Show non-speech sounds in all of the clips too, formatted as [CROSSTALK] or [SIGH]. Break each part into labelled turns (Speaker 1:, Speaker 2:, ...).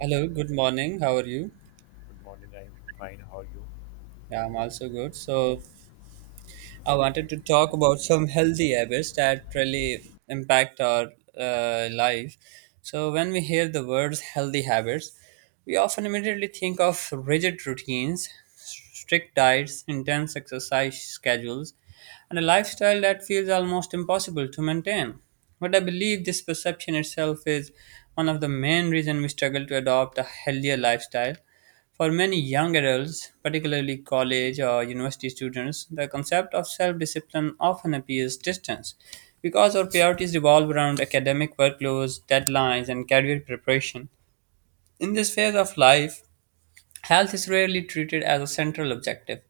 Speaker 1: Hello, good morning. How are you?
Speaker 2: Good morning, I'm fine. How are you?
Speaker 1: Yeah, I'm also good. I wanted to talk about some healthy habits that really impact our life. So, when we hear the words healthy habits, we often immediately think of rigid routines, strict diets, intense exercise schedules, and a lifestyle that feels almost impossible to maintain. But I believe this perception itself is one of the main reasons we struggle to adopt a healthier lifestyle. For many young adults, particularly college or university students, the concept of self discipline often appears distant because our priorities revolve around academic workloads, deadlines, and career preparation. In this phase of life, health is rarely treated as a central objective,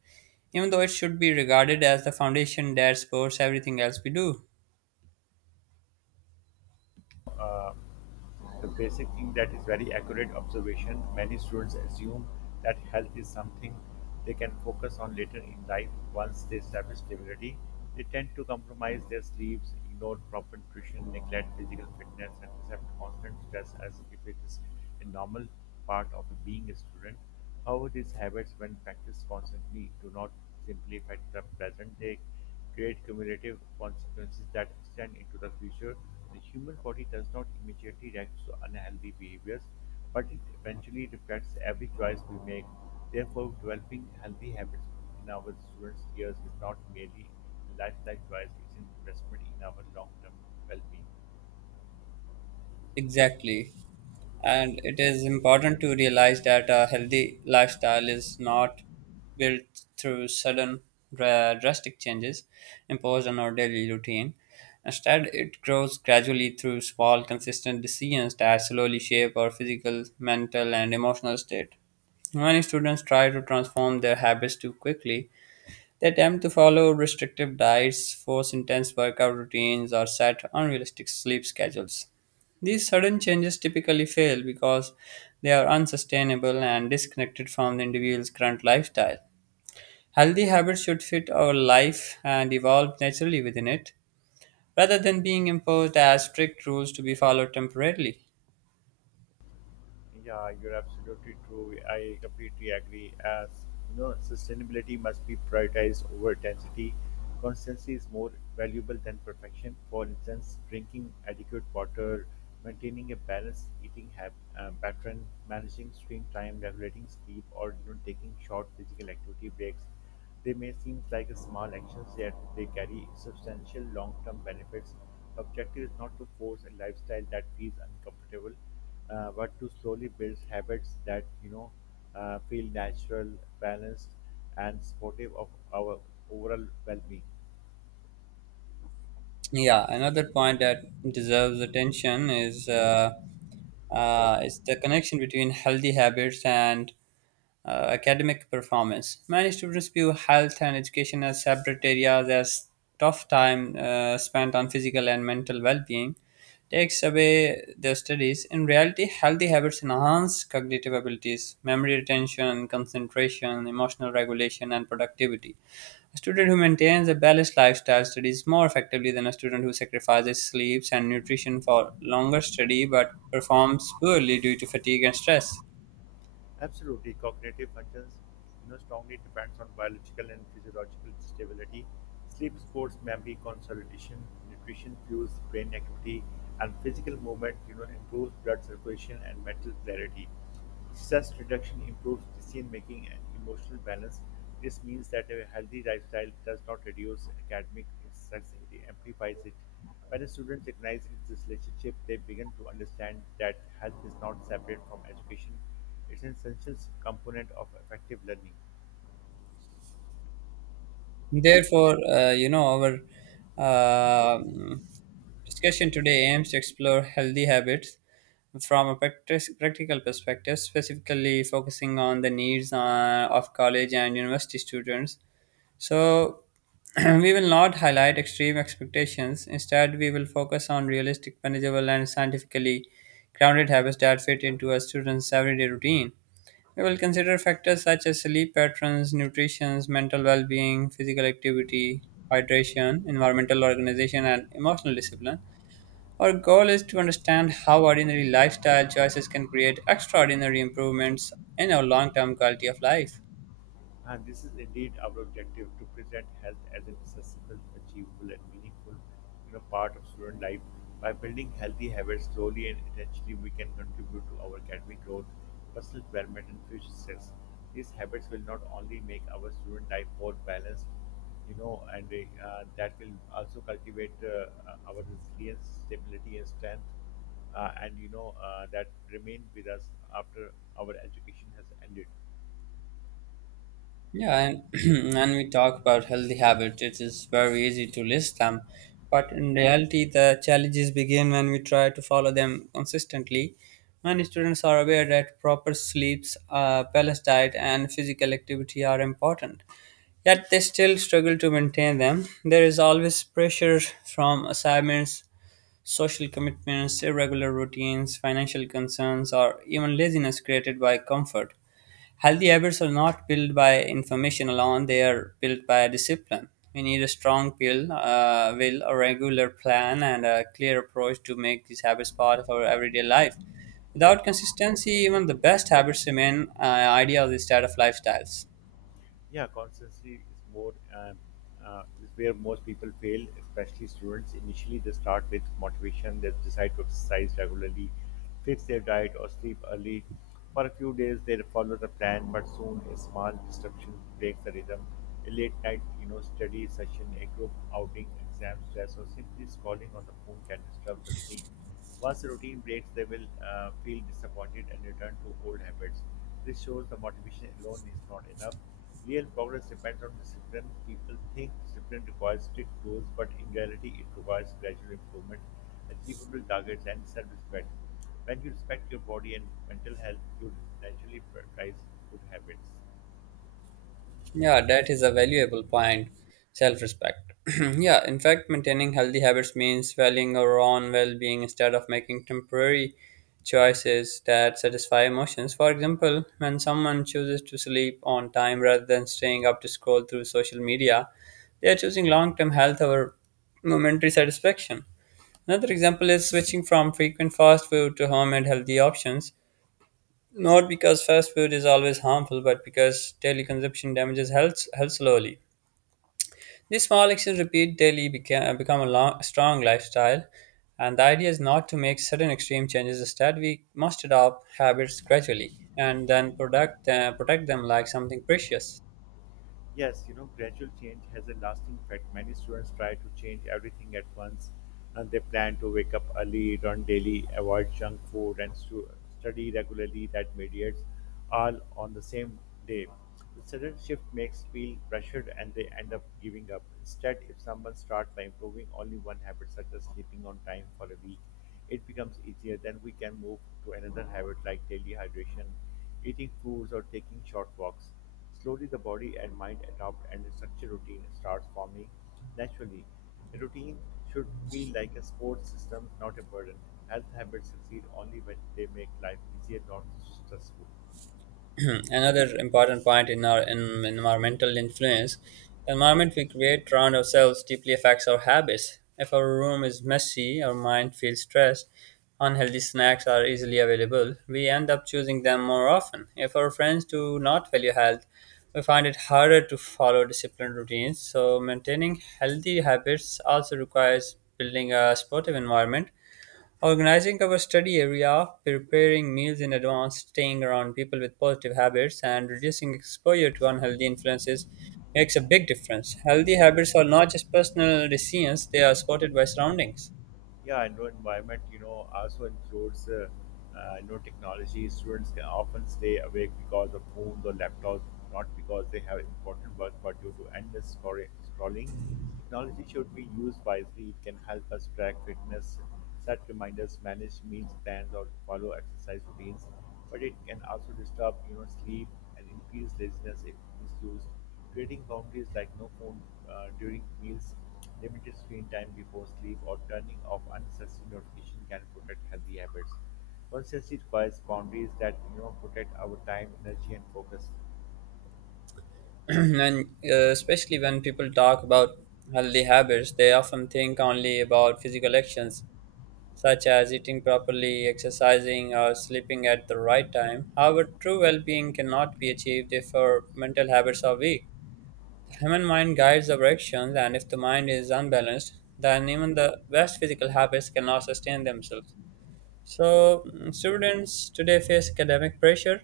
Speaker 1: even though it should be regarded as the foundation that supports everything else we do.
Speaker 2: The basic thing that is very accurate observation. Many students assume that health is something they can focus on later in life once they establish stability. They tend to compromise their sleeps, ignore proper nutrition, neglect physical fitness, and accept constant stress as if it is a normal part of being a student. However, these habits, when practiced constantly, do not simplify the present. They create cumulative consequences that extend into the future. The human body does not immediately react to unhealthy behaviors, but it eventually reflects every choice we make. Therefore, developing healthy habits in our students' years is not merely a lifestyle choice, it's an investment in our long term well being.
Speaker 1: Exactly. And it is important to realize that a healthy lifestyle is not built through sudden drastic changes imposed on our daily routine. Instead, it grows gradually through small, consistent decisions that slowly shape our physical, mental, and emotional state. Many students try to transform their habits too quickly. They attempt to follow restrictive diets, force intense workout routines, or set unrealistic sleep schedules. These sudden changes typically fail because they are unsustainable and disconnected from the individual's current lifestyle. Healthy habits should fit our life and evolve naturally within it, rather than being imposed as strict rules to be followed temporarily.
Speaker 2: Yeah, you're absolutely true. I completely agree. As you know, sustainability must be prioritized over density. Consistency is more valuable than perfection. For instance, drinking adequate water, maintaining a balanced eating pattern, managing screen time, regulating sleep, or taking short physical activity breaks. They may seem like small actions, yet they carry substantial long term benefits. The objective is not to force a lifestyle that feels uncomfortable, but to slowly build habits that feel natural, balanced, and supportive of our overall well being.
Speaker 1: Yeah, another point that deserves attention is the connection between healthy habits and academic performance. Many students view health and education as separate areas, as tough time spent on physical and mental well being takes away their studies. In reality, healthy habits enhance cognitive abilities, memory retention, concentration, emotional regulation, and productivity. A student who maintains a balanced lifestyle studies more effectively than a student who sacrifices sleeps and nutrition for longer study but performs poorly due to fatigue and stress.
Speaker 2: Absolutely, cognitive functions, strongly depends on biological and physiological stability. Sleep supports memory consolidation, nutrition fuels brain activity, and physical movement, improves blood circulation and mental clarity. Stress reduction improves decision making and emotional balance. This means that a healthy lifestyle does not reduce academic success, it amplifies it. When a student recognizes this relationship, they begin to understand that health is not separate from education. It is an essential component of effective learning.
Speaker 1: Therefore, our uh, discussion today aims to explore healthy habits from a practical perspective, specifically focusing on the needs of college and university students. So, [CLEARS THROAT] we will not highlight extreme expectations. Instead, we will focus on realistic, manageable, and scientifically grounded habits that fit into a student's everyday routine. We will consider factors such as sleep patterns, nutrition, mental well being, physical activity, hydration, environmental organization, and emotional discipline. Our goal is to understand how ordinary lifestyle choices can create extraordinary improvements in our long term quality of life.
Speaker 2: And this is indeed our objective to present health as an accessible, achievable, and meaningful part of student life. By building healthy habits slowly and intentionally, we can contribute to our academic growth, personal development, and future success. These habits will not only make our student life more balanced, and that will also cultivate our resilience, stability, and strength, and that remain with us after our education has ended.
Speaker 1: Yeah, and [CLEARS THROAT] when we talk about healthy habits, it is very easy to list them. But in reality, the challenges begin when we try to follow them consistently. Many students are aware that proper sleeps, balanced diet, and physical activity are important. Yet they still struggle to maintain them. There is always pressure from assignments, social commitments, irregular routines, financial concerns, or even laziness created by comfort. Healthy habits are not built by information alone, they are built by discipline. We need a strong will, a regular plan, and a clear approach to make these habits part of our everyday life. Without consistency, even the best habits remain ideal instead of lifestyles.
Speaker 2: Yeah, consistency is where most people fail, especially students. Initially, they start with motivation. They decide to exercise regularly, fix their diet, or sleep early. For a few days, they follow the plan, but soon a small disruption breaks the rhythm. A late night, study session, a group outing, exam stress, or simply scrolling on the phone can disturb the routine. Once the routine breaks, they will feel disappointed and return to old habits. This shows the motivation alone is not enough. Real progress depends on discipline. People think discipline requires strict rules, but in reality, it requires gradual improvement, achievable targets, and self respect. When you respect your body and mental health, you naturally prioritize good habits.
Speaker 1: Yeah, that is a valuable point. Self respect. [CLEARS THROAT] Yeah, in fact, maintaining healthy habits means valuing our own well being instead of making temporary choices that satisfy emotions. For example, when someone chooses to sleep on time rather than staying up to scroll through social media, they are choosing long term health over momentary satisfaction. Another example is switching from frequent fast food to homemade healthy options not because fast food is always harmful, but because daily consumption damages health, health slowly. These small actions repeat daily become a long, strong lifestyle, and the idea is not to make sudden extreme changes. Instead, we must adopt habits gradually and then protect them like something precious.
Speaker 2: Yes, gradual change has a lasting effect. Many students try to change everything at once, and they plan to wake up early, eat on daily, avoid junk food, and study regularly. That mediates all on the same day. The sudden shift makes feel pressured, and they end up giving up. Instead, if someone starts by improving only one habit, such as sleeping on time for a week, it becomes easier. Then we can move to another habit like daily hydration, eating fruits, or taking short walks. Slowly, the body and mind adapt, and a structured routine starts forming naturally. A routine should feel like a support system, not a burden. Health habits succeed only when they make life easier, not stressful.
Speaker 1: [CLEARS THROAT] Another important point in our in environmental influence, the environment we create around ourselves deeply affects our habits. If our room is messy, our mind feels stressed, unhealthy snacks are easily available, we end up choosing them more often. If our friends do not value health, we find it harder to follow disciplined routines. So maintaining healthy habits also requires building a supportive environment Organizing our study area, preparing meals in advance, staying around people with positive habits, and reducing exposure to unhealthy influences makes a big difference. Healthy habits are not just personal decisions, they are supported by surroundings.
Speaker 2: Yeah, and know environment, also includes, technology. Students can often stay awake because of phones or laptops, not because they have important work, but due to endless scrolling. Technology should be used wisely. It can help us track fitness, set reminders, manage meals plans, or follow exercise routines. But it can also disturb, sleep and increased laziness if misused, creating boundaries like no phone during meals, limited screen time before sleep, or turning off unnecessary notifications can protect healthy habits. Consistency requires boundaries that protect our time, energy, and focus.
Speaker 1: [CLEARS THROAT] And especially when people talk about healthy habits, they often think only about physical actions such as eating properly, exercising, or sleeping at the right time. However, true well being cannot be achieved if our mental habits are weak. The human mind guides our actions, and if the mind is unbalanced, then even the best physical habits cannot sustain themselves. So, students today face academic pressure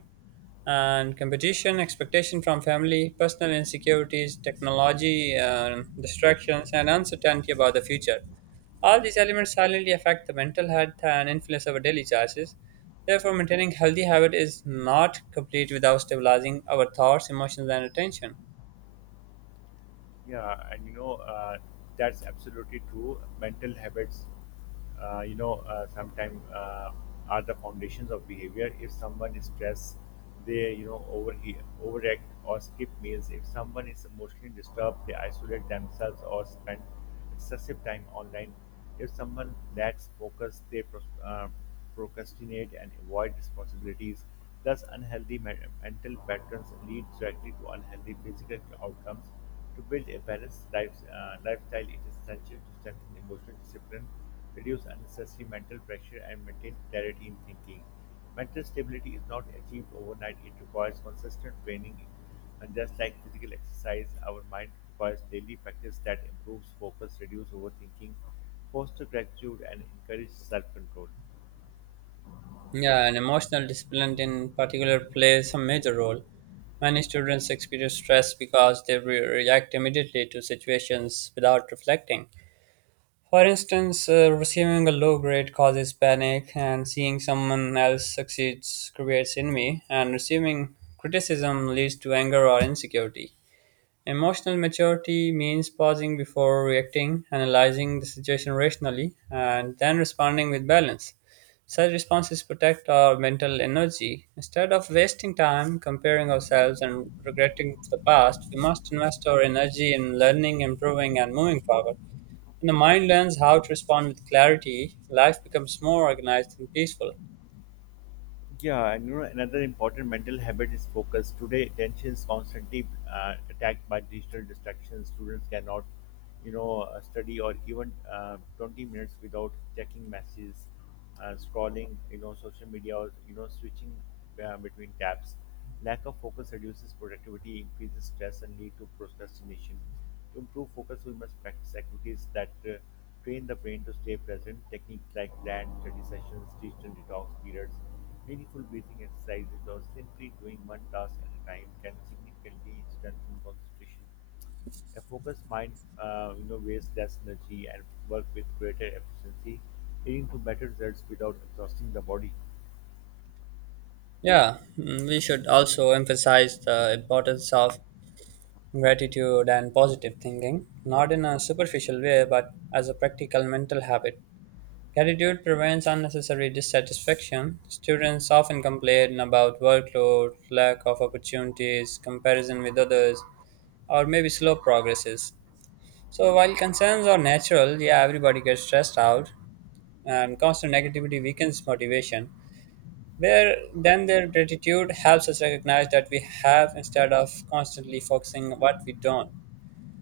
Speaker 1: and competition, expectation from family, personal insecurities, technology, distractions, and uncertainty about the future. All these elements silently affect the mental health and influence our daily choices. Therefore, maintaining healthy habit is not complete without stabilizing our thoughts, emotions, and attention.
Speaker 2: Yeah, and that's absolutely true. Mental habits, sometimes are the foundations of behavior. If someone is stressed, they, overheat, overact or skip meals. If someone is emotionally disturbed, they isolate themselves or spend excessive time online. If someone lacks focus, they procrastinate and avoid responsibilities. Thus, unhealthy mental patterns lead directly to unhealthy physical outcomes. To build a balanced lifestyle, it is essential to strengthen emotional discipline, reduce unnecessary mental pressure, and maintain clarity in thinking. Mental stability is not achieved overnight, it requires consistent training, and just like physical exercise, our mind requires daily practice that improves focus, reduces overthinking, fosters gratitude, and encourages self control.
Speaker 1: Yeah, and emotional discipline in particular plays a major role. Many students experience stress because they react immediately to situations without reflecting. For instance, receiving a low grade causes panic, and seeing someone else succeeds creates envy, and receiving criticism leads to anger or insecurity. Emotional maturity means pausing before reacting, analyzing the situation rationally, and then responding with balance. Such responses protect our mental energy. Instead of wasting time comparing ourselves and regretting the past, we must invest our energy in learning, improving, and moving forward. When the mind learns how to respond with clarity, life becomes more organized and peaceful.
Speaker 2: Yeah, and another important mental habit is focus. Today, attention is constantly attacked by digital distractions. Students cannot, study or even 20 minutes without checking messages, scrolling, social media, or, switching between tabs. Lack of focus reduces productivity, increases stress, and lead to procrastination. To improve focus, we must practice activities that train the brain to stay present. Techniques like land study sessions, digital detox periods, meaningful breathing exercises, or simply doing one task at a time can significantly strengthen concentration. A focused mind, wastes less energy and work with greater efficiency, leading to better results without exhausting the body.
Speaker 1: Yeah, we should also emphasize the importance of gratitude and positive thinking, not in a superficial way, but as a practical mental habit. Gratitude prevents unnecessary dissatisfaction. Students often complain about workload, lack of opportunities, comparison with others, or maybe slow progresses. So, while concerns are natural, yeah, everybody gets stressed out, and constant negativity weakens motivation. Where then their gratitude helps us recognize that we have instead of constantly focusing on what we don't.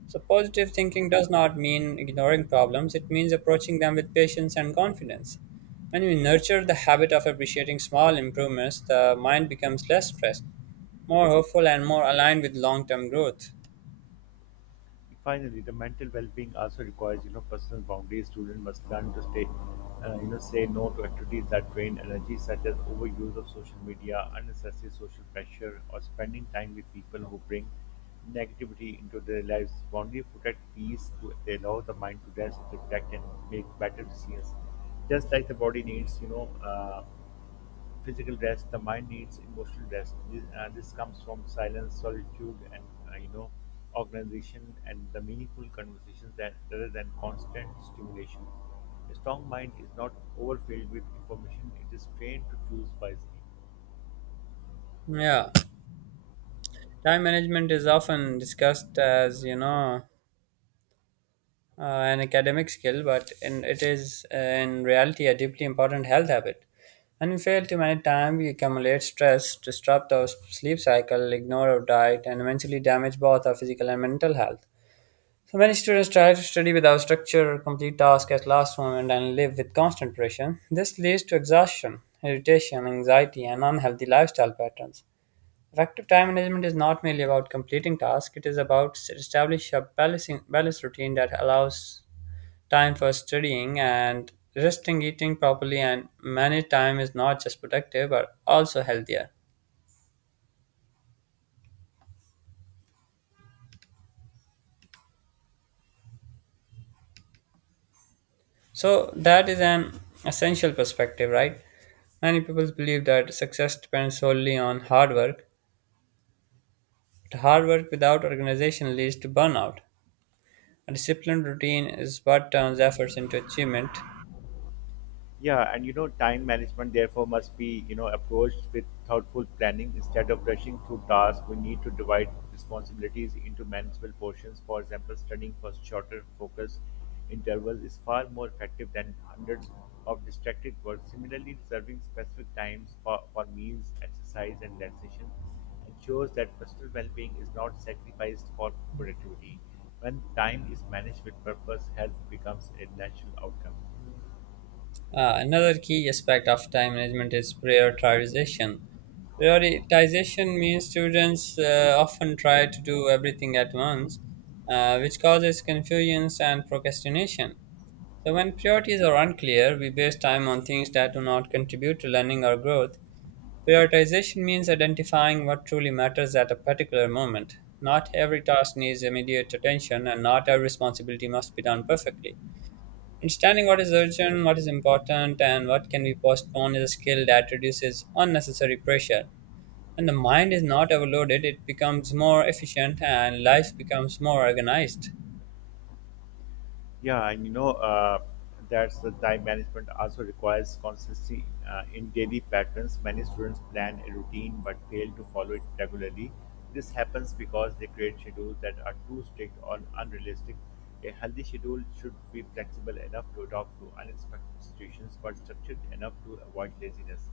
Speaker 1: So, positive thinking does not mean ignoring problems, it means approaching them with patience and confidence. When we nurture the habit of appreciating small improvements, the mind becomes less stressed, more hopeful, and more aligned with long term growth.
Speaker 2: Finally, the mental well-being also requires, personal boundaries. Students must learn to say no to activities that drain energy, such as overuse of social media, unnecessary social pressure, or spending time with people who bring negativity into their lives. Boundaries protect peace. They allow the mind to rest, reflect, and make better decisions. Just like the body needs physical rest, the mind needs emotional rest. This comes from silence, solitude, and uh, you know organization, and the meaningful conversations that rather than constant stimulation. A strong mind is not overfilled with information. It is trained to choose wisely.
Speaker 1: Yeah, time management is often discussed as, an academic skill, but in, it is in reality a deeply important health habit. And we fail to manage time, we accumulate stress, disrupt our sleep cycle, ignore our diet, and eventually damage both our physical and mental health. So many students try to study without structure, complete tasks at last moment, and live with constant pressure. This leads to exhaustion, irritation, anxiety, and unhealthy lifestyle patterns. Effective time management is not merely about completing tasks, it is about establishing a balanced routine that allows time for studying and resting, eating properly, and many time is not just productive but also healthier. So that is an essential perspective, right? Many people believe that success depends solely on hard work, but hard work without organization leads to burnout. A disciplined routine is what turns efforts into achievement.
Speaker 2: Yeah, and time management therefore must be, approached with thoughtful planning instead of rushing through tasks. We need to divide responsibilities into manageable portions. For example, studying for shorter focus intervals is far more effective than hundreds of distracted work. Similarly, reserving specific times for, meals, exercise, and relaxation ensures that personal well-being is not sacrificed for productivity. When time is managed with purpose, health becomes a natural outcome.
Speaker 1: Another key aspect of time management is prioritization. Prioritization means students often try to do everything at once, which causes confusion and procrastination. So, when priorities are unclear, we waste time on things that do not contribute to learning or growth. Prioritization means identifying what truly matters at a particular moment. Not every task needs immediate attention, and not every responsibility must be done perfectly. Understanding what is urgent, what is important, and what can be postponed is a skill that reduces unnecessary pressure. When the mind is not overloaded, it becomes more efficient and life becomes more organized.
Speaker 2: Yeah, and you know, that's the time management also requires consistency in daily patterns. Many students plan a routine but fail to follow it regularly. This happens because they create schedules that are too strict or unrealistic. A healthy schedule should be flexible enough to adapt to unexpected situations but structured enough to avoid laziness.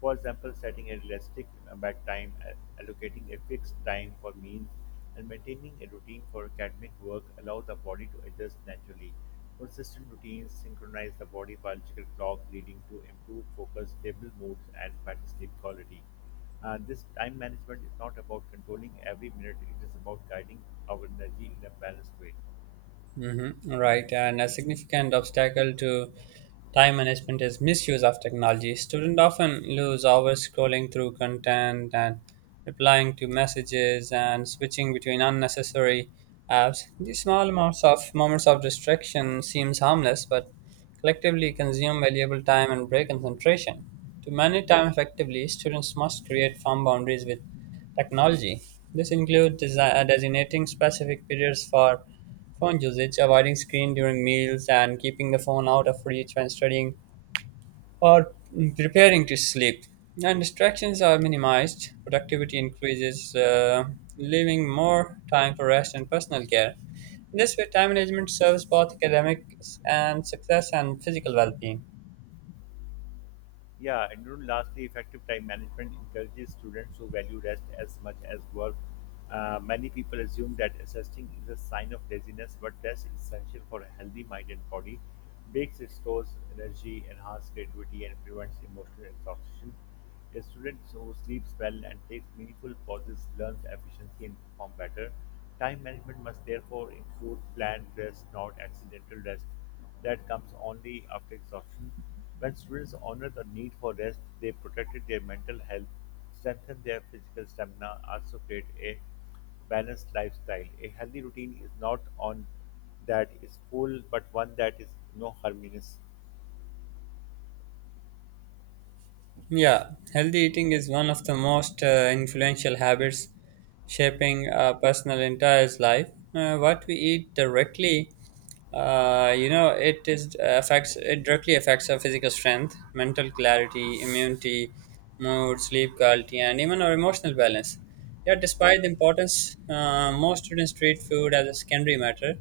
Speaker 2: For example, setting a realistic bedtime, allocating a fixed time for meals, and maintaining a routine for academic work allows the body to adjust naturally. Consistent routines synchronize the body biological clock, leading to improved focus, stable moods, and better sleep quality. This time management is not about controlling every minute, it is about guiding our energy in a balanced way.
Speaker 1: Mm-hmm. Right, and a significant obstacle to time management is misuse of technology. Students often lose hours scrolling through content and replying to messages and switching between unnecessary apps. These small amounts of moments of distraction seems harmless, but collectively consume valuable time and break concentration. To manage time effectively, students must create firm boundaries with technology. This includes designating specific periods for phone usage, avoiding screen during meals, and keeping the phone out of reach when studying or preparing to sleep. And distractions are minimized, productivity increases, leaving more time for rest and personal care. This way, time management serves both academic and success and physical well being.
Speaker 2: Yeah, and lastly, effective time management encourages students to value rest as much as work. Many people assume that resting is a sign of laziness, but rest is essential for a healthy mind and body. Breaks restores energy, enhance creativity, and prevents emotional exhaustion. A student who sleeps well and takes meaningful pauses learns efficiency and perform better. Time management must therefore include planned rest, not accidental rest that comes only after exhaustion. When students honor the need for rest, they protected their mental health, strengthen their physical stamina, also create a balanced lifestyle. A healthy routine is not on that is full, but one that is no harmonious.
Speaker 1: Yeah, healthy eating is one of the most influential habits shaping a personal entire life. What we eat directly you know, it is affects it directly affects our physical strength, mental clarity, immunity, mood, sleep quality, and even our emotional balance. Yet, despite the importance, most students treat food as a secondary matter.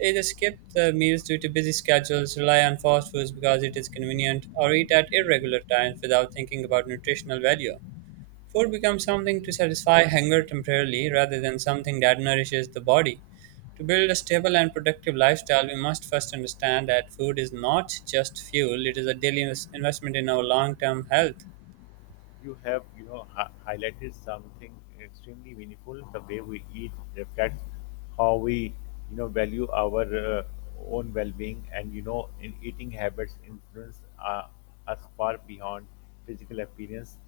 Speaker 1: They either skip the meals due to busy schedules, rely on fast foods because it is convenient, or eat at irregular times without thinking about nutritional value. Food becomes something to satisfy hunger temporarily rather than something that nourishes the body. To build a stable and productive lifestyle, we must first understand that food is not just fuel, it is a daily investment in our long term health.
Speaker 2: You have highlighted something extremely meaningful. The way we eat reflects how we value our own well-being, and in eating habits influence us far beyond physical appearance.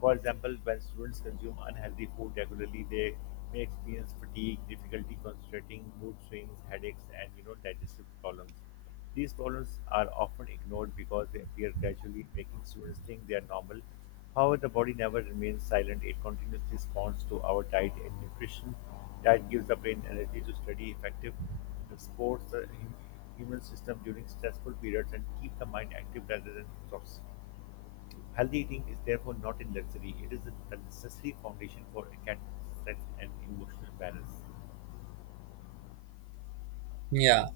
Speaker 2: For example, when students consume unhealthy food regularly, they may experience fatigue, difficulty concentrating, mood swings, headaches, and digestive problems. These problems are often ignored because they appear gradually, making students think they are normal. However, the body never remains silent; it continuously responds to our diet and nutrition. Diet gives the brain energy to study effective supports the human system during stressful periods, and keep the mind active rather than exhausted. Healthy eating is therefore not a luxury, it is the necessary foundation for a cat strength and emotional balance.
Speaker 1: Yeah.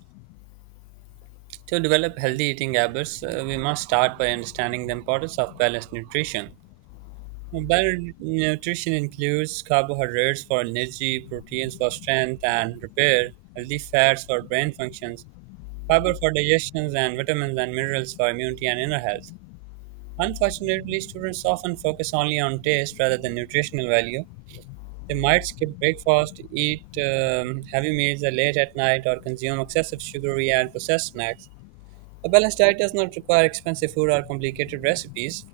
Speaker 1: To develop healthy eating habits, we must start by understanding the importance of balanced nutrition. Well, balanced nutrition includes carbohydrates for energy, proteins for strength and repair, healthy fats for brain functions, fiber for digestion, and vitamins and minerals for immunity and inner health. Unfortunately, students often focus only on taste rather than nutritional value. They might skip breakfast, eat heavy meals late at night, or consume excessive sugary and processed snacks. A balanced diet does not require expensive food or complicated recipes.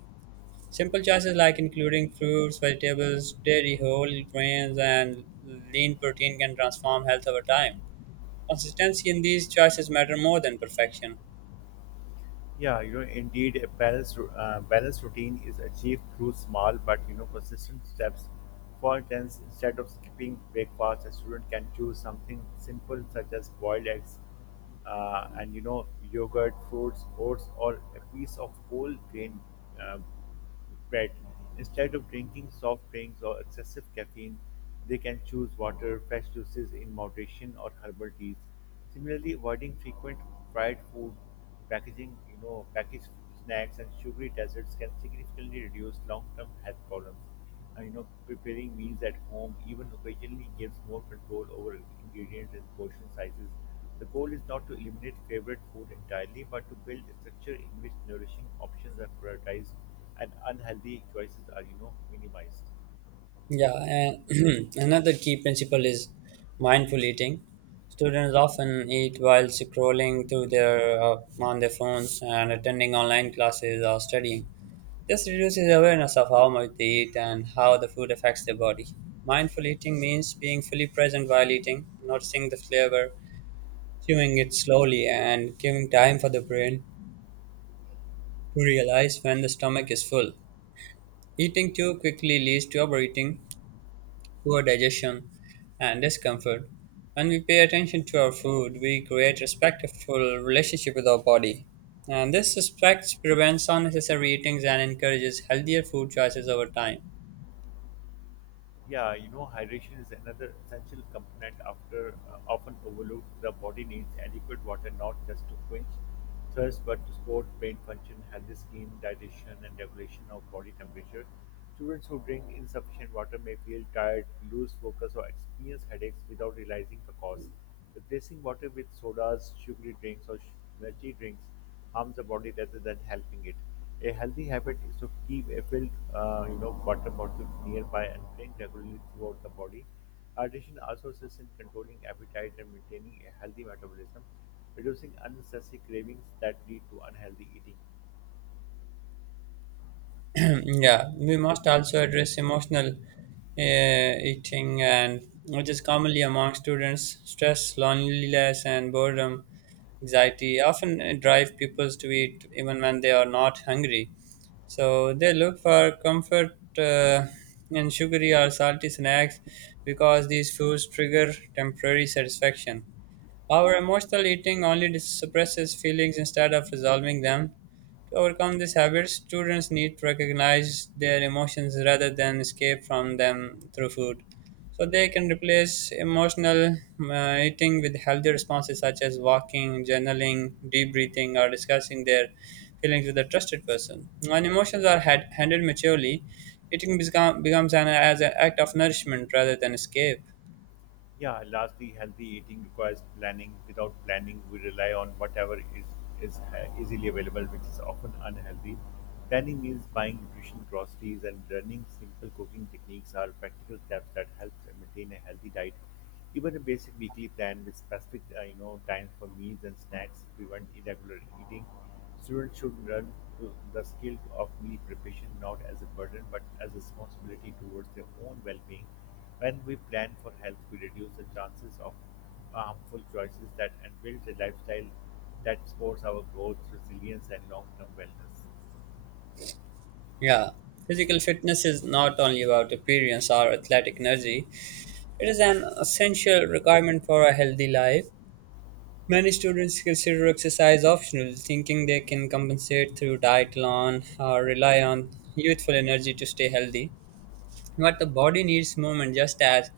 Speaker 1: Simple choices like including fruits, vegetables, dairy, whole grains, and lean protein can transform health over time. Consistency in these choices matter more than perfection.
Speaker 2: Yeah, you know, indeed, a balanced, balanced routine is achieved through small but, you know, consistent steps. For instance, instead of skipping breakfast, a student can choose something simple such as boiled eggs and, you know, yogurt, fruits, oats, or a piece of whole grain uh, bread. Instead of drinking soft drinks or excessive caffeine, they can choose water, fresh juices in moderation, or herbal teas. Similarly, avoiding frequent fried food, packaged snacks and sugary desserts can significantly reduce long-term health problems. You know, preparing meals at home, even occasionally, gives more control over ingredients and portion sizes. The goal is not to eliminate favorite food entirely, but to build a structure in which nourishing options are prioritized and unhealthy choices are, you know, minimized.
Speaker 1: Yeah, and [CLEARS THROAT] another key principle is mindful eating. Students often eat while scrolling through their on their phones and attending online classes or studying. This reduces awareness of how much they eat and how the food affects their body. Mindful eating means being fully present while eating, noticing the flavor, chewing it slowly, and giving time for the brain to realize when the stomach is full. Eating too quickly leads to overeating, poor digestion, and discomfort. When we pay attention to our food, we create respectful relationship with our body. And this respect prevents unnecessary eatings and encourages healthier food choices over time.
Speaker 2: Yeah, you know, hydration is another essential component after often overlooked. The body needs adequate water not just to quench thirst, but to support brain function, healthy skin, digestion, and regulation of body temperature. Students who drink insufficient water may feel tired, lose focus, or experience headaches without realizing the cause. Replacing water with sodas, sugary drinks, or energy drinks harms the body rather than helping it. A healthy habit is to keep a filled, you know, water bottle nearby and drink regularly throughout the body. Hydration also assists in controlling appetite and maintaining a healthy metabolism, reducing unnecessary cravings that lead to unhealthy eating.
Speaker 1: Mm, yeah, we must also address emotional eating, and which is commonly among students. Stress, loneliness, and boredom, anxiety often drive people to eat even when they are not hungry. So they look for comfort in sugary or salty snacks because these foods trigger temporary satisfaction. Our emotional eating only suppresses feelings instead of resolving them. To overcome these habits, students need to recognize their emotions rather than escape from them through food. So they can replace emotional eating with healthy responses such as walking, journaling, deep breathing, or discussing their feelings with a trusted person. When emotions are handled maturely, becomes an as an act of nourishment rather than escape.
Speaker 2: Yeah, lastly, healthy eating requires planning. Without planning, we rely on whatever is easily available, which is often unhealthy. Planning means buying nutrition groceries and learning simple cooking techniques are practical steps that help maintain a healthy diet. Even a basic weekly plan with specific, you know, times for meals and snacks prevent irregular eating. Students should learn to the skill of meal preparation not as a burden but as a responsibility towards their own well-being. When we plan for health, we reduce the chances of harmful choices that and build a lifestyle that supports our growth, resilience, and long-term wellness.
Speaker 1: Yeah. Physical fitness is not only about appearance or athletic energy, it is an essential requirement for a healthy life. Many students consider exercise optional, thinking they can compensate through diet alone or rely on youthful energy to stay healthy. But the body needs movement just as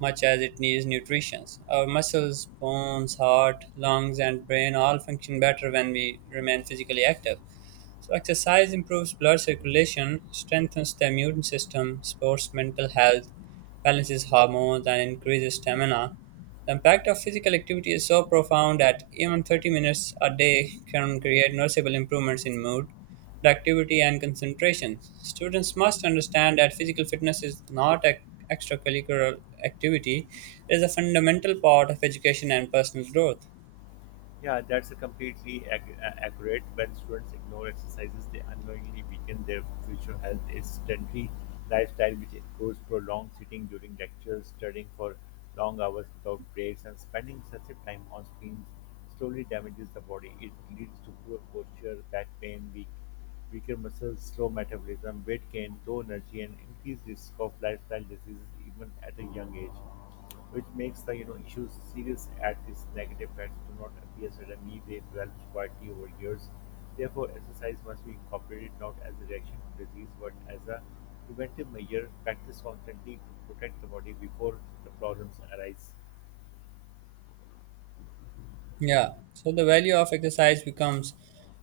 Speaker 1: much as it needs nutrition. Our muscles, bones, heart, lungs, and brain all function better when we remain physically active. So, exercise improves blood circulation, strengthens the immune system, supports mental health, balances hormones, and increases stamina. The impact of physical activity is so profound that even 30 minutes a day can create noticeable improvements in mood, productivity, and concentration. Students must understand that physical fitness is not an extracurricular activity, it is a fundamental part of education and personal growth.
Speaker 2: Yeah, that's a completely accurate. When students ignore exercises, they unknowingly weaken their future health. It's sedentary lifestyle, which includes prolonged sitting during lectures, studying for long hours without breaks, and spending excessive time on screens, slowly damages the body. It leads to poor posture, back pain, weaker muscles, slow metabolism, weight gain, low energy, and increased risk of lifestyle diseases even at a young age, which makes the, you know, issues serious at its negative effects. Do not appear suddenly, they develop quietly over years. Therefore exercise must be incorporated not as a reaction to disease but as a preventive measure practice constantly to protect the body before the problems arise.
Speaker 1: Yeah, so the value of exercise becomes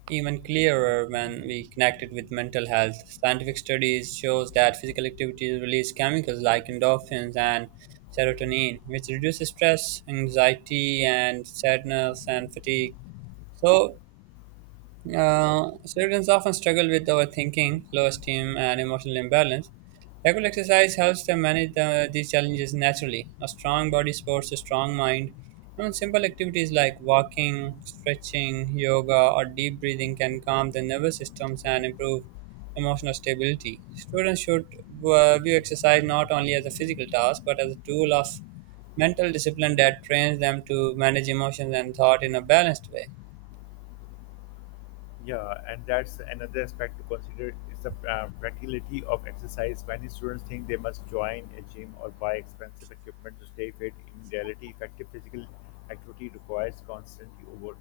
Speaker 1: even clearer when we connect it with mental health. Scientific studies shows that physical activity release chemicals like endorphins and serotonin, which reduces stress, anxiety, and sadness and fatigue. So Students often struggle with overthinking, low esteem, and emotional imbalance. Regular exercise helps them manage these challenges naturally. A strong body supports a strong mind. Even simple activities like walking, stretching, yoga, or deep breathing can calm the nervous systems and improve emotional stability. Students should view exercise not only as a physical task but as a tool of mental discipline that trains them to manage emotions and thought in a balanced way.
Speaker 2: Yeah, and that's another aspect to consider is the practicality of exercise. Many students think they must join a gym or buy expensive equipment to stay fit. In reality, effective physical activity requires constantly over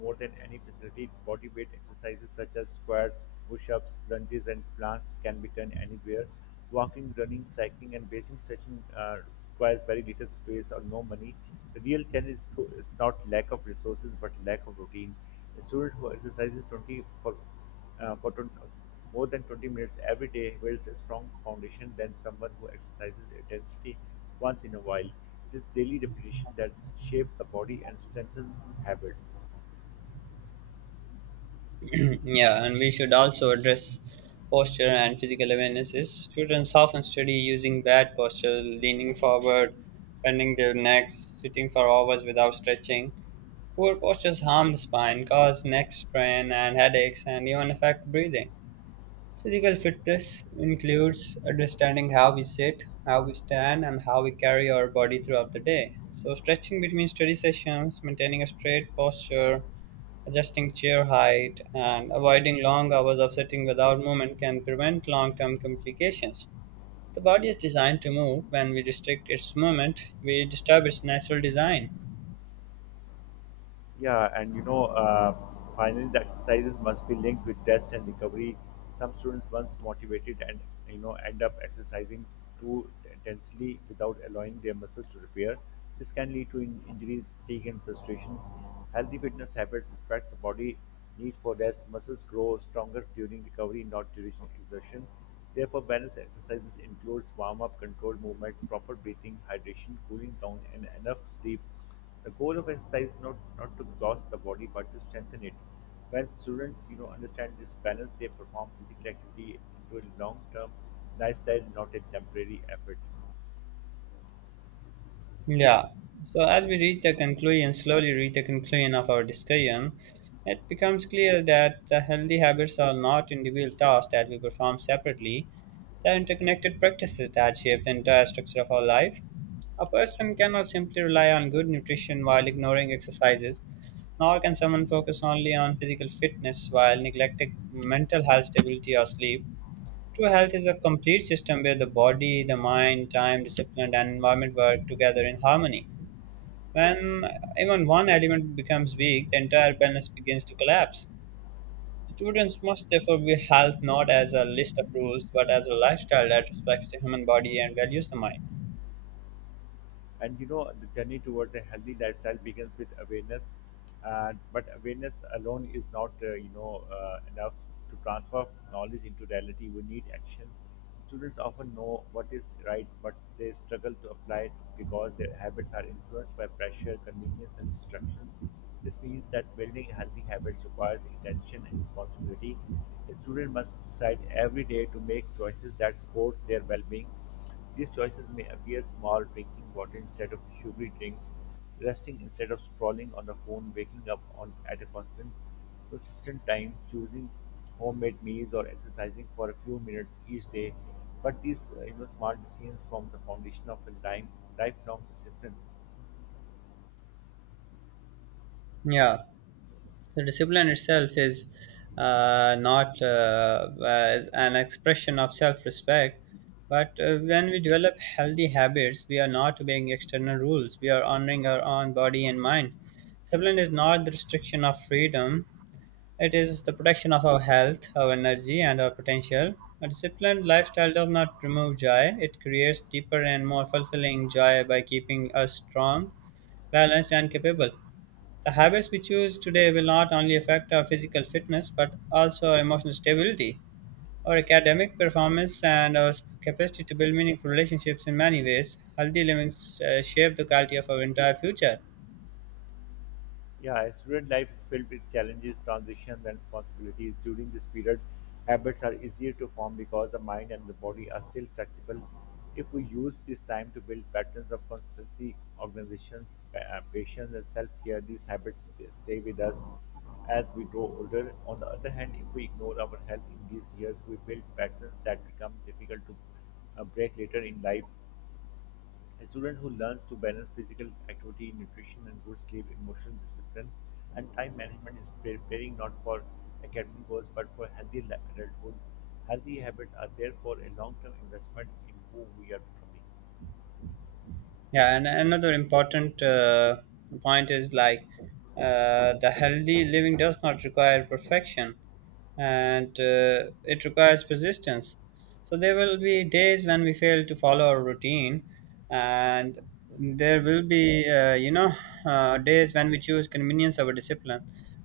Speaker 2: more than any facility. Body weight exercises such as squats, push-ups, lunges, and planks can be done anywhere. Walking, running, cycling, and basic stretching requires very little space or no money. The real challenge is not lack of resources but lack of routine. A student who exercises 20 for, uh, for 20, more than 20 minutes every day builds a strong foundation than someone who exercises intensity once in a while. It is daily repetition that shapes the body and strengthens habits.
Speaker 1: Yeah, and we should also address posture and physical awarenesses. Students often study using bad posture, leaning forward, bending their necks, sitting for hours without stretching. Poor postures harm the spine, cause neck strain and headaches, and even affect breathing. Physical fitness includes understanding how we sit, how we stand, and how we carry our body throughout the day. So, stretching between study sessions, maintaining a straight posture, adjusting chair height and avoiding long hours of sitting without movement can prevent long term complications. The body is designed to move. When we restrict its movement, we disturb its natural design.
Speaker 2: Yeah, and you know, finally, the exercises must be linked with rest and recovery. Some students, once motivated and, you know, end up exercising too intensely without allowing their muscles to repair. This can lead to injuries, fatigue, and frustration. Healthy fitness habits respect the body need for rest. Muscles grow stronger during recovery, not during exertion. Therefore, balanced exercises includes warm-up, controlled movement, proper breathing, hydration, cooling down, and enough sleep. The goal of exercise is not to exhaust the body but to strengthen it. When students, you know, understand this balance, they perform physical activity into a long-term lifestyle, not a temporary effort.
Speaker 1: Yeah. So as we slowly reach the conclusion of our discussion, it becomes clear that the healthy habits are not individual tasks that we perform separately. They are interconnected practices that shape the entire structure of our life. A person cannot simply rely on good nutrition while ignoring exercises, nor can someone focus only on physical fitness while neglecting mental health, stability, or sleep. True health is a complete system where the body, the mind, time, discipline, and environment work together in harmony. When even one element becomes weak, the entire balance begins to collapse. Students must therefore view health not as a list of rules, but as a lifestyle that respects the human body and values the mind.
Speaker 2: And you know, the journey towards a healthy lifestyle begins with awareness, but awareness alone is not, enough to transfer knowledge into reality. We need action. Students often know what is right, but they struggle to apply it because their habits are influenced by pressure, convenience, and distractions. This means that building healthy habits requires intention and responsibility. A student must decide every day to make choices that supports their well-being. These choices may appear small: drinking water instead of sugary drinks, resting instead of scrolling on the phone, waking up at a consistent time, choosing homemade meals, or exercising for a few minutes each day. But these, you know, small decisions form the foundation of a lifelong discipline.
Speaker 1: Yeah, the discipline itself is not as an expression of self-respect but when we develop healthy habits, we are not obeying external rules, we are honoring our own body and mind. Discipline is not the restriction of freedom, it is the protection of our health, our energy, and our potential. A disciplined lifestyle does not remove joy, it creates deeper and more fulfilling joy by keeping us strong, balanced, and capable. The habits we choose today will not only affect our physical fitness but also our emotional stability, our academic performance, and our capacity to build meaningful relationships in many ways. Healthy living shape the quality of our entire future.
Speaker 2: Yeah, student life is filled with challenges, transitions, and responsibilities. During this period, habits are easier to form because the mind and the body are still flexible. If we use this time to build patterns of consistency, organizations, patience, and self care, these habits stay with us as we grow older. On the other hand, if we ignore our health in these years, we build patterns that become difficult to break later in life. A student who learns to balance physical activity, nutrition, and good sleep, emotional discipline, and time management is preparing not for academic goals but for adulthood. Healthy habits are therefore a long term investment in who we are becoming.
Speaker 1: Yeah, and another important point is like the healthy living does not require perfection and it requires persistence. So there will be days when we fail to follow our routine, and there will be, days when we choose convenience over discipline.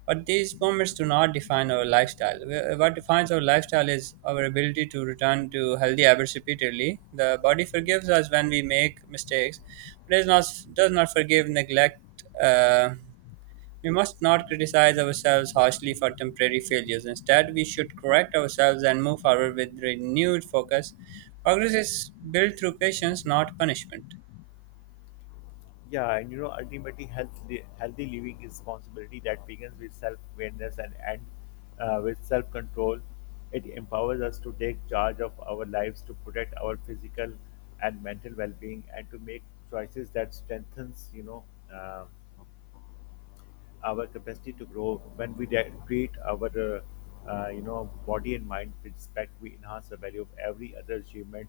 Speaker 1: But these moments do not define our lifestyle. What defines our lifestyle is our ability to return to healthy habits repeatedly. The body forgives us when we make mistakes, but does not forgive neglect. Uh, we must not criticize ourselves harshly for temporary failures. Instead, we should correct ourselves and move forward with renewed focus. Progress is built through patience, not punishment.
Speaker 2: Yeah, and you know, ultimately, healthy living is responsibility that begins with self awareness and ends, with self control. It empowers us to take charge of our lives, to protect our physical and mental well being, and to make choices that strengthens, you know, um, our capacity to grow. When we treat our, you know, body and mind with respect, we enhance the value of every other achievement.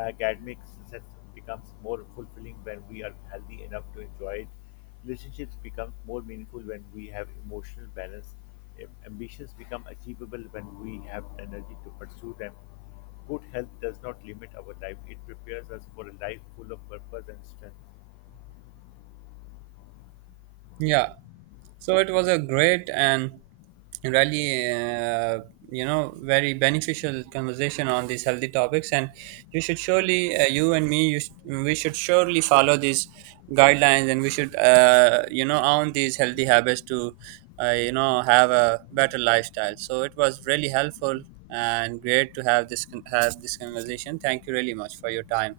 Speaker 2: Academic success becomes more fulfilling when we are healthy enough to enjoy it. Relationships become more meaningful when we have emotional balance. Ambitions become achievable when we have energy to pursue them. Good health does not limit our life, it prepares us for a life full of purpose and strength.
Speaker 1: Yeah. So it was a great and really, very beneficial conversation on these healthy topics. And you should surely, you and me, you sh- we should surely follow these guidelines, and we should, own these healthy habits to, have a better lifestyle. So it was really helpful and great to have this conversation. Thank you really much for your time.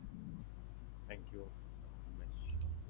Speaker 2: Thank you very much.